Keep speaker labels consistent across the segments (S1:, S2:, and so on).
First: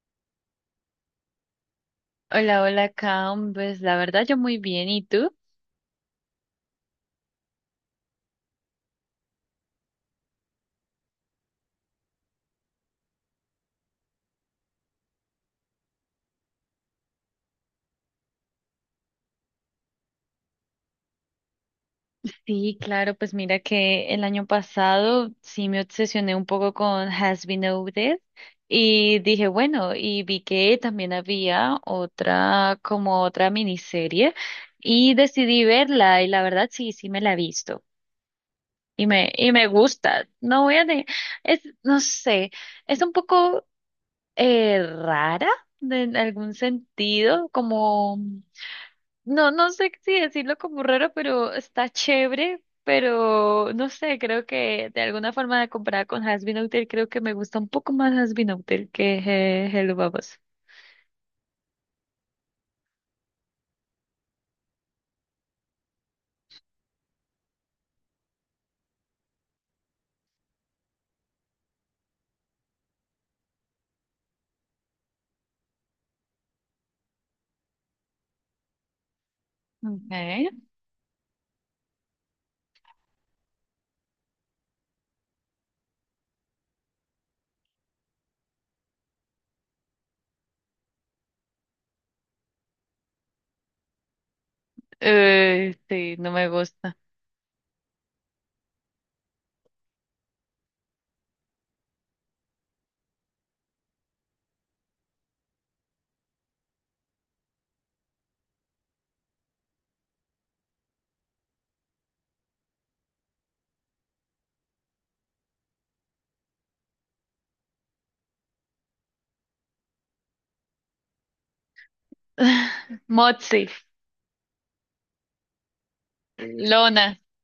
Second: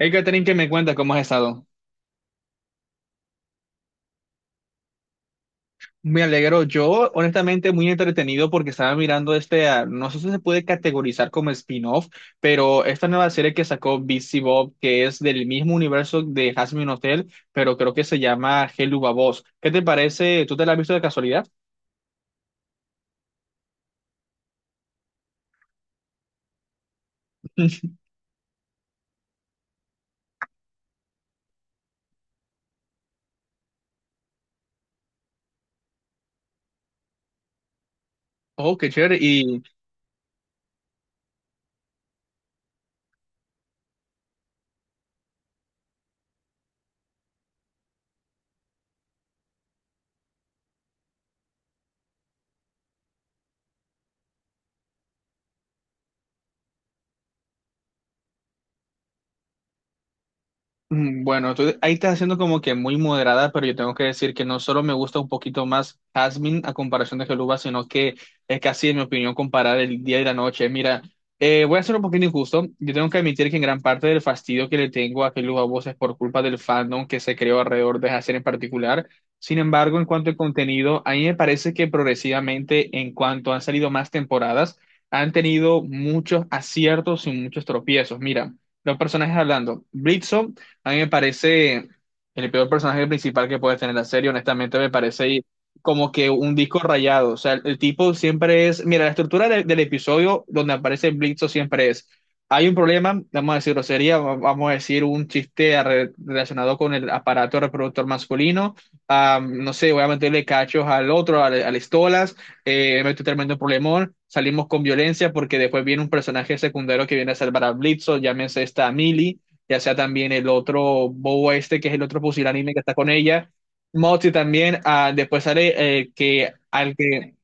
S1: Hey, Catherine, ¿qué me cuentas? ¿Cómo has estado?
S2: Hola, hola, Cam. Pues la verdad yo muy bien. ¿Y tú?
S1: Me alegro. Yo, honestamente, muy entretenido porque estaba mirando no sé si se puede categorizar como spin-off, pero esta nueva serie que sacó Busy Bob, que es del mismo universo de Hazbin Hotel, pero creo que se llama Helluva Boss. ¿Qué te parece? ¿Tú te la has visto de casualidad?
S2: Sí, claro, pues mira que el año pasado sí me obsesioné un poco con Has Been Noted y dije, bueno, y vi que también había otra, como otra miniserie y decidí verla y la verdad sí, sí me la he visto
S1: Oh, qué
S2: y
S1: chévere.
S2: me, y
S1: ¿Y
S2: me gusta. No voy a de, es, no sé, es un poco rara en algún sentido, como... No, no sé si decirlo como raro, pero está chévere, pero no sé, creo que de alguna forma comparada con Has Been Hotel, creo que me gusta un poco más Has Been Hotel que Hello Babos.
S1: Mm, bueno, tú ahí estás haciendo como que muy moderada, pero yo tengo que decir que no solo me gusta un poquito más Jasmine a comparación de Geluba, sino que es casi, en mi opinión, comparar el día y la noche. Mira, voy a ser un poquito injusto. Yo tengo que admitir que en gran parte del fastidio que le tengo a Geluba Voz es por culpa del fandom que se creó alrededor de Jasmine en particular. Sin embargo, en cuanto al
S2: Okay.
S1: contenido, a mí me parece que progresivamente, en cuanto han salido más temporadas, han tenido muchos aciertos y muchos tropiezos. Mira. Los personajes hablando. Blitzo a mí me parece el peor personaje principal que puede tener la serie, honestamente me parece como
S2: Sí,
S1: que
S2: no me
S1: un disco
S2: gusta.
S1: rayado. O sea, el tipo siempre es, mira, la estructura del episodio donde aparece Blitzo siempre es, hay un problema, vamos a decirlo, sería, vamos a decir, un chiste relacionado con el aparato reproductor masculino. Ah, no sé, voy a meterle cachos al otro, al Estolas, meto un tremendo problemón. Salimos con violencia porque después viene un personaje secundario que viene a salvar a Blitzo, llámese esta Millie, ya sea también el otro Bobo este, que es el otro pusilánime que está con ella,
S2: Motsi,
S1: Moxie también. Ah, después sale que al
S2: Lona,
S1: que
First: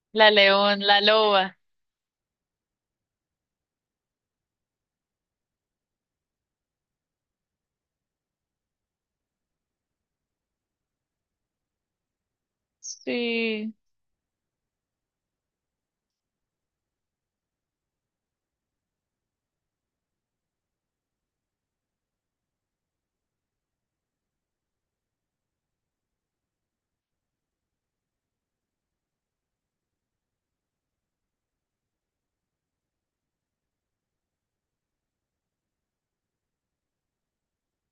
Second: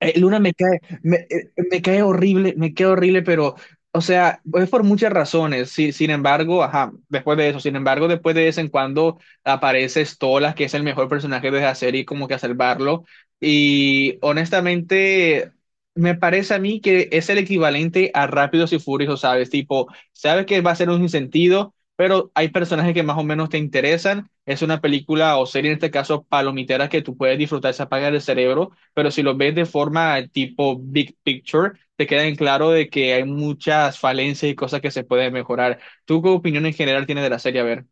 S2: la
S1: Luna me cae,
S2: león, la
S1: me,
S2: loba.
S1: me cae horrible, pero, o sea, es por muchas razones. Sí, sin embargo, ajá, después de eso, sin embargo, después de vez en cuando aparece Stolas, que es el mejor personaje de la serie, como que a salvarlo.
S2: Sí.
S1: Y honestamente, me parece a mí que es el equivalente a Rápidos y Furiosos, ¿sabes? Tipo, sabes que va a ser un sinsentido, pero hay personajes que más o menos te interesan. Es una película o serie, en este caso, palomitera, que tú puedes disfrutar, se apaga el cerebro, pero si los ves de forma tipo big picture, te queda en claro de que hay muchas falencias y cosas que se pueden mejorar. ¿Tú qué opinión en general tienes de la serie? A ver.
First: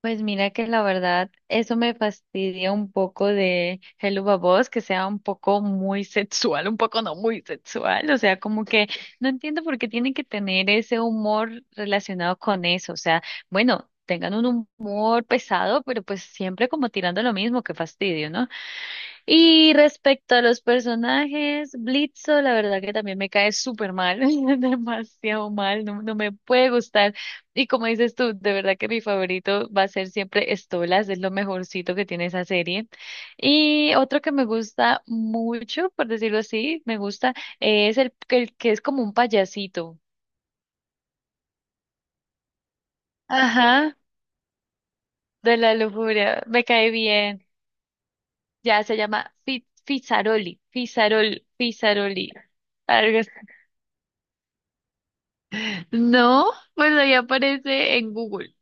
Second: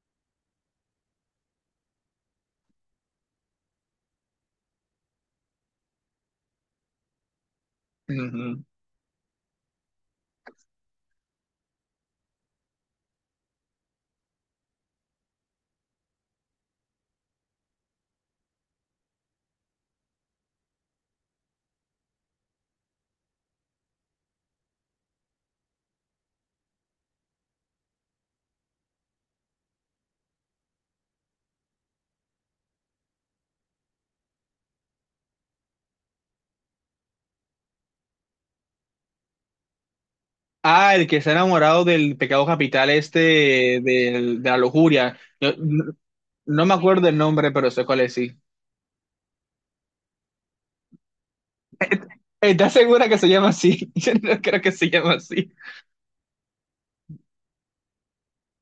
S2: Pues mira que la verdad, eso me fastidia un poco de Hello Babos, que sea un poco muy sexual, un poco no muy sexual, o sea,
S1: Ujú.
S2: como que no entiendo por qué tienen que tener ese humor relacionado con eso, o sea, bueno, tengan un humor pesado, pero pues siempre como tirando lo mismo, qué fastidio, ¿no? Y respecto a los personajes, Blitzo, la verdad que también me cae súper mal, demasiado mal, no, no me puede gustar. Y como dices tú, de verdad que mi favorito va a ser siempre Stolas, es lo mejorcito que tiene esa serie. Y otro que me gusta mucho, por decirlo así, me gusta, es el que es como un payasito.
S1: Ah, el que está enamorado del pecado capital este
S2: Ajá,
S1: de la lujuria. Yo...
S2: de la
S1: no,
S2: lujuria, me
S1: no me
S2: cae
S1: acuerdo el
S2: bien.
S1: nombre, pero sé cuál es, sí.
S2: Ya se llama Fizaroli, Fizarol, Fizaroli.
S1: ¿Estás segura que se llama así? Yo no creo que se llama así.
S2: No, pues ahí aparece en Google.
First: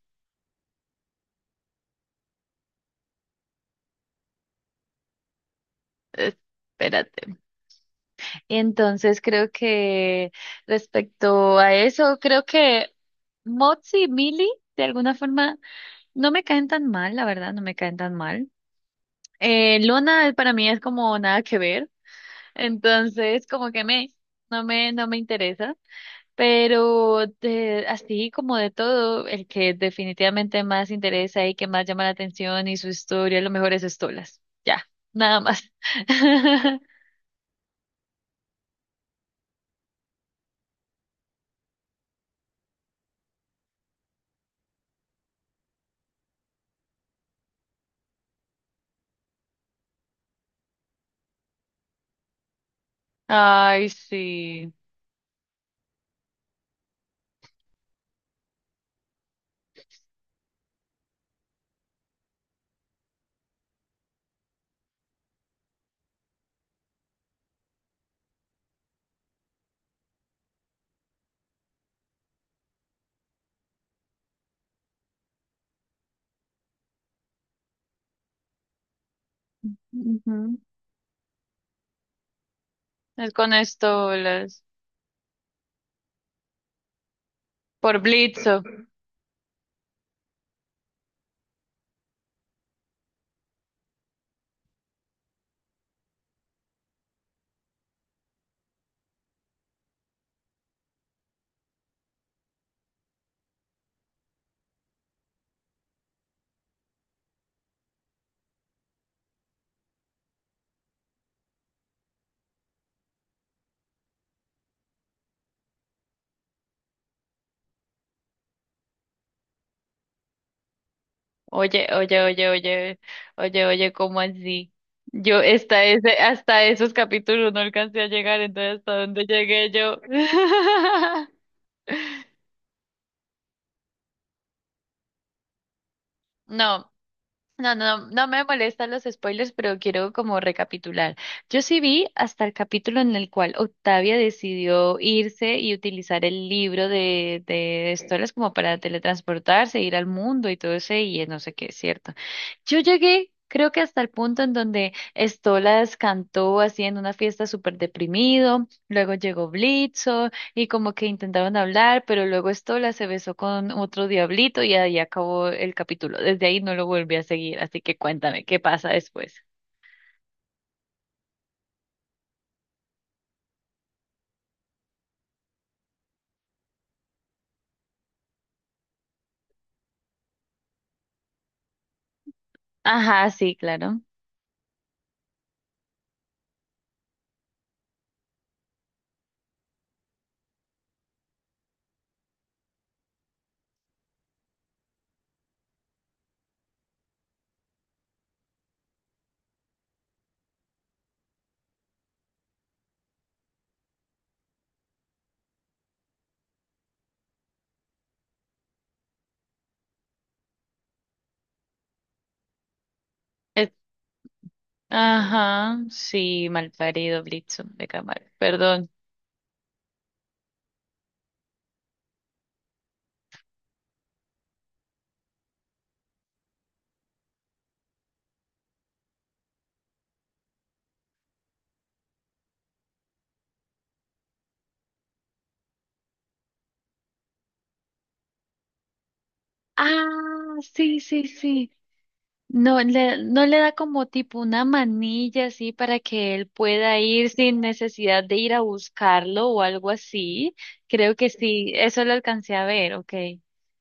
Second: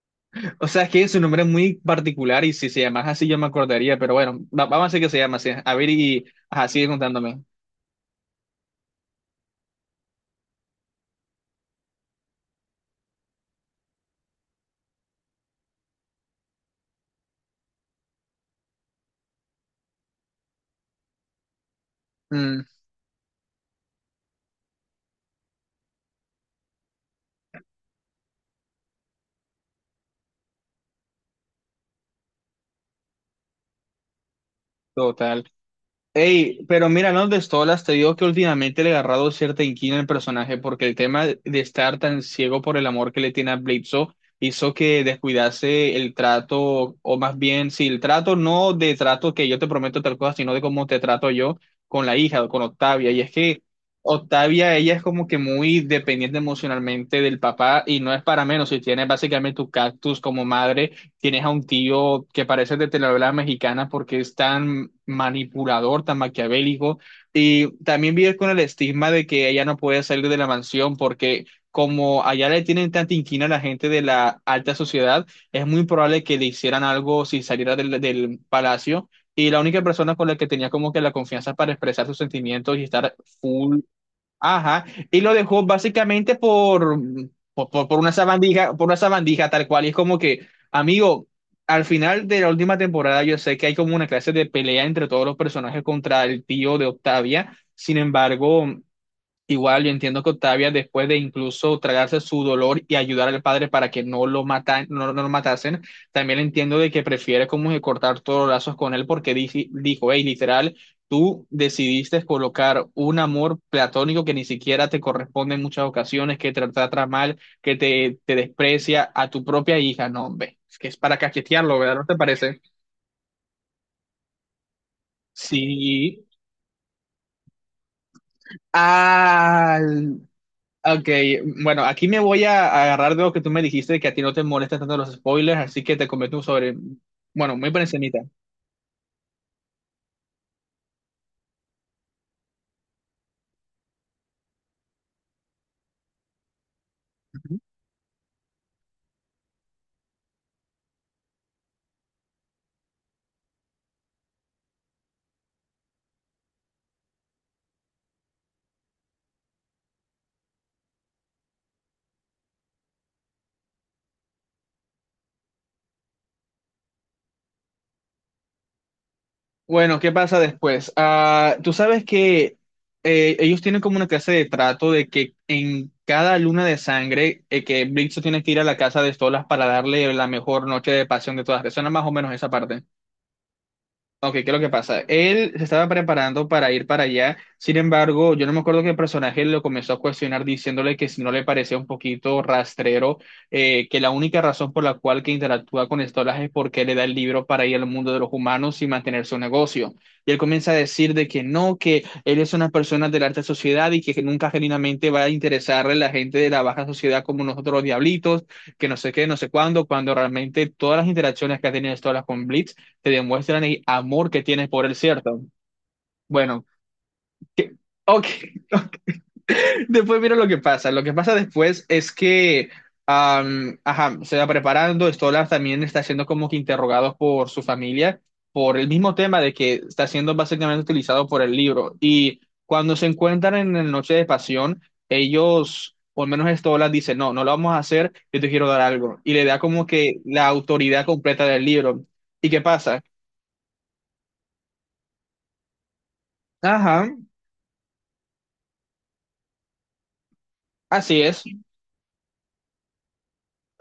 S1: O sea, es que su nombre es muy particular y si se llamase así yo me acordaría, pero bueno, vamos a decir que se llama así. A ver y... Ajá, sigue
S2: Espérate.
S1: contándome.
S2: Entonces creo que respecto a eso, creo que Mozzi y Millie de alguna forma no me caen tan mal, la verdad, no me caen tan mal. Luna para mí es como nada que ver,
S1: Mm,
S2: entonces no no me interesa. Pero así como de todo, el que definitivamente más interesa y que más llama la atención y su historia, lo mejor es Estolas. Ya, nada
S1: total.
S2: más.
S1: Ey, pero mira, no de Stolas, te digo que últimamente le he agarrado cierta inquina al personaje porque el tema de estar tan ciego por el amor que le tiene a Bledsoe hizo que descuidase el trato, o más bien, si el trato no de trato que yo te prometo tal cosa, sino de cómo te trato yo con la hija, con Octavia. Y es que
S2: Ay, sí.
S1: Octavia, ella es como que muy dependiente emocionalmente del papá y no es para menos si tiene básicamente tu cactus como madre. Tienes a un tío que parece de telenovela mexicana porque es tan manipulador, tan maquiavélico. Y también vive con el estigma de que ella no puede salir de la mansión porque como allá le tienen tanta inquina a la gente de la alta sociedad, es muy probable que le hicieran algo si saliera del palacio. Y la única persona con la que
S2: Ujú.
S1: tenía como que la confianza para expresar sus sentimientos y estar
S2: Es con
S1: full.
S2: estolas.
S1: Ajá, y lo dejó básicamente por, por
S2: Por
S1: una
S2: Blitzo.
S1: sabandija, por una sabandija tal cual. Y es como que, amigo, al final de la última temporada yo sé que hay como una clase de pelea entre todos los personajes contra el tío de Octavia. Sin embargo, igual yo entiendo que Octavia, después de incluso tragarse su dolor y ayudar al padre para que no lo no lo matasen, también entiendo de que prefiere como que cortar todos los lazos con él porque dijo, hey, literal, tú decidiste colocar un amor platónico que ni siquiera te corresponde en muchas ocasiones, que te trata mal, que te desprecia a tu propia hija. No, hombre, es que es para cachetearlo,
S2: Oye,
S1: ¿verdad? ¿No te
S2: oye, oye,
S1: parece?
S2: oye, oye, oye, ¿cómo así? Yo
S1: Sí.
S2: hasta esos capítulos no alcancé a llegar, entonces hasta dónde llegué
S1: Ah,
S2: yo.
S1: ok, bueno, aquí me voy a agarrar de lo que tú me dijiste, que a ti no te molestan tanto los spoilers, así que te comento un sobre,
S2: No,
S1: bueno, muy
S2: no,
S1: por
S2: no,
S1: encimita.
S2: no me molestan los spoilers, pero quiero como recapitular. Yo sí vi hasta el capítulo en el cual Octavia decidió irse y utilizar el libro
S1: Ujú.
S2: de Stolas como para teletransportarse, ir al mundo y todo ese, y no sé qué, es cierto. Yo llegué, creo que hasta el punto en donde Stolas cantó así en una fiesta súper deprimido, luego llegó Blitzo, y como que intentaron hablar, pero luego Estola se besó con otro diablito y ahí acabó el capítulo. Desde ahí no lo volví a seguir, así que cuéntame, ¿qué pasa después?
S1: Bueno, ¿qué pasa después? Ah, tú sabes que ellos tienen como una clase de trato de que en cada luna de sangre, que Blitzo tiene que ir a la casa de Stolas para darle la mejor noche de pasión de todas. ¿Te suena más o menos esa parte?
S2: Ajá, sí, claro.
S1: Ok, ¿qué es lo que pasa? Él se estaba preparando para ir para allá, sin embargo, yo no me acuerdo que el personaje lo comenzó a cuestionar diciéndole que si no le parecía un poquito rastrero, que la única razón por la cual que interactúa con Stolas es porque le da el libro para ir al mundo de los humanos y mantener su negocio. Y él comienza a decir de que no, que él es una persona de la alta sociedad y que nunca genuinamente va a interesarle a la gente de la baja sociedad como nosotros los diablitos, que no sé qué, no sé cuándo, cuando realmente todas las interacciones que ha tenido Stolas con Blitz te demuestran
S2: Es-
S1: el amor que tienes por él, ¿cierto?
S2: ajá, sí,
S1: Bueno,
S2: malparido Blitzo
S1: que...
S2: de
S1: ok,
S2: Camargo, perdón.
S1: después mira lo que pasa. Lo que pasa después es que, ajá, se va preparando, Stolar también está siendo como que interrogado por su familia por el mismo tema de que está siendo básicamente utilizado por el libro. Y cuando se encuentran en la noche de pasión, ellos... O al menos Stolar dice, no, no lo vamos a hacer, yo te quiero dar algo. Y le da como
S2: Ah,
S1: que la
S2: sí,
S1: autoridad
S2: sí,
S1: completa del
S2: sí.
S1: libro. ¿Y qué pasa?
S2: No le da como tipo una manilla así para que él pueda
S1: Ajá,
S2: ir sin necesidad de ir a buscarlo o algo así. Creo
S1: así
S2: que
S1: es.
S2: sí, eso lo alcancé a ver, ok.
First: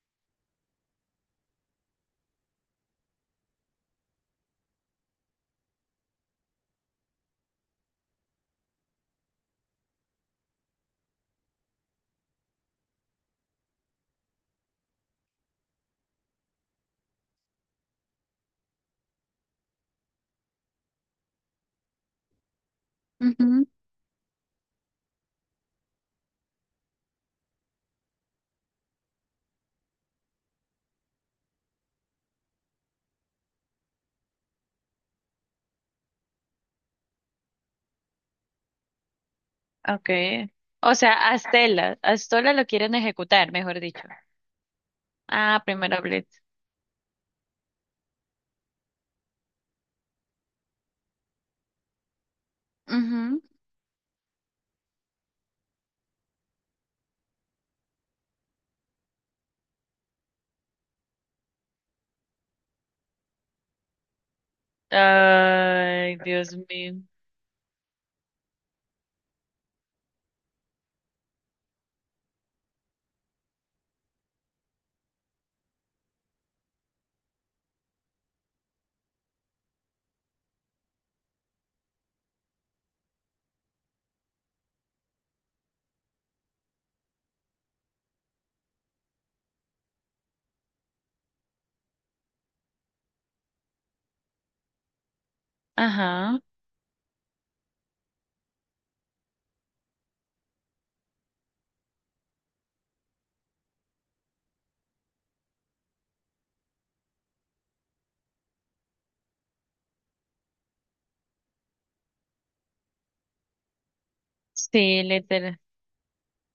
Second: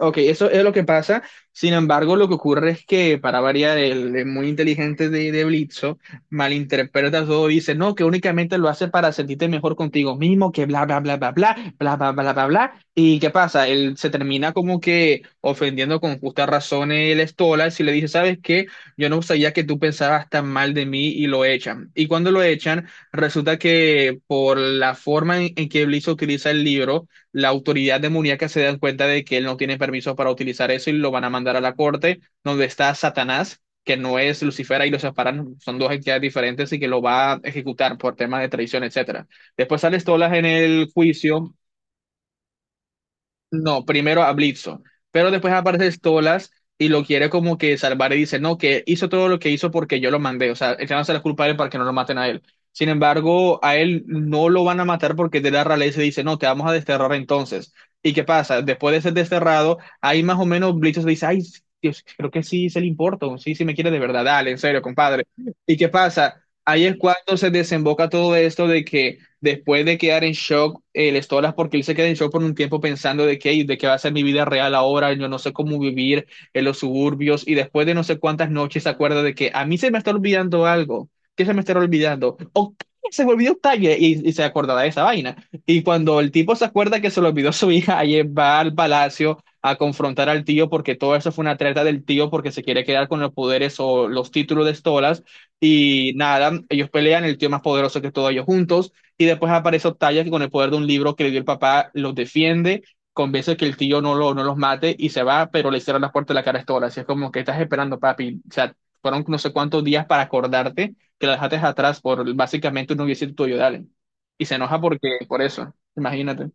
S1: Ok, eso es lo que pasa. Sin embargo, lo que ocurre es que, para variar, el muy inteligente de Blitzo malinterpreta todo y dice, no, que únicamente lo hace para sentirte mejor contigo mismo, que bla, bla, bla, bla, bla, bla, bla, bla, bla, bla. ¿Y qué pasa? Él se termina como que ofendiendo con justa razón el Stolas y le dice, ¿sabes qué? Yo no sabía que tú pensabas tan mal de mí y lo echan. Y cuando lo echan, resulta que por la forma en que Blitzo utiliza el libro, la autoridad demoníaca se dan cuenta de que él no tiene permiso para utilizar eso y lo van a mandar a la corte, donde está Satanás, que no es Lucifer y los separan, son dos entidades diferentes y que lo va a ejecutar por temas de traición, etcétera. Después sale Stolas en
S2: Okay.
S1: el
S2: O sea,
S1: juicio,
S2: A Stella lo quieren ejecutar, mejor
S1: no,
S2: dicho.
S1: primero a Bledsoe, pero después
S2: Ah,
S1: aparece
S2: primero Blitz.
S1: Stolas y lo quiere como que salvar y dice, no, que hizo todo lo que hizo porque yo lo mandé, o sea, el no se la culpa a él para que no lo maten a él. Sin
S2: Ujú.
S1: embargo, a él no lo van a matar porque de la realeza dice, no, te vamos a desterrar entonces. ¿Y qué pasa? Después de ser desterrado, ahí más o menos Bledsoe se dice, ay, Dios, creo que sí se le importa, sí, sí me quiere de verdad, dale, en serio, compadre. ¿Y qué
S2: Ay,
S1: pasa?
S2: Dios
S1: Ahí es
S2: mío.
S1: cuando se desemboca todo esto de que después de quedar en shock, les todas porque él se queda en shock por un tiempo pensando de que, de qué va a ser mi vida real ahora, yo no sé cómo vivir en los suburbios, y después de no sé cuántas noches se acuerda de que a mí se me está olvidando algo, que se me está olvidando, o se me olvidó Octavia, y se acordaba de esa vaina. Y cuando el tipo se acuerda que se le olvidó su hija, ayer va al palacio a confrontar al tío porque todo eso fue una treta del tío porque se quiere quedar con los poderes o los títulos de Stolas y
S2: Ajá.
S1: nada, ellos pelean, el tío más poderoso que todos ellos juntos y después aparece Octavia que con el poder de un libro que le dio el papá los defiende, convence que el tío no, lo, no los mate y se va, pero le hicieron las puertas de la cara a Stola. Así es como que estás esperando, papi. O sea, fueron no sé cuántos días para acordarte que la dejaste atrás por básicamente un noviecito tuyo de Allen. Y se enoja
S2: Sí,
S1: porque, por
S2: literal.
S1: eso, imagínate.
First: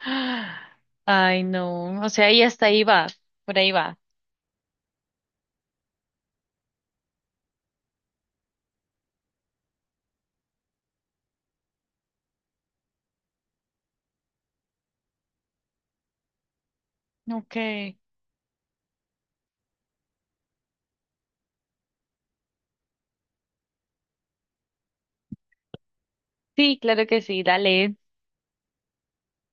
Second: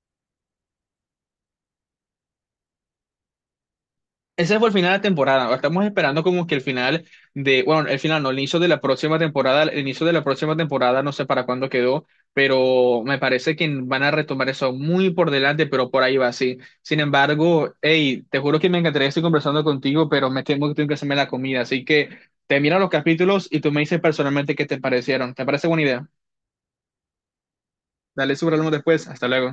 S2: Ah, ay, no. O sea, y hasta ahí va. Por ahí va.
S1: Ese fue el final de la temporada. Estamos esperando como que el final de, bueno, el final no, el inicio de la próxima temporada, el inicio de la próxima temporada, no sé para cuándo quedó, pero me parece que van a retomar eso muy por delante, pero por ahí va así. Sin embargo,
S2: Okay.
S1: hey, te juro que me encantaría estar conversando contigo, pero me temo que tengo que hacerme la comida, así que te miro los capítulos y tú me dices personalmente qué te parecieron. ¿Te parece buena idea?
S2: Sí, claro que sí. Dale.
S1: Dale, súbralo después. Hasta luego.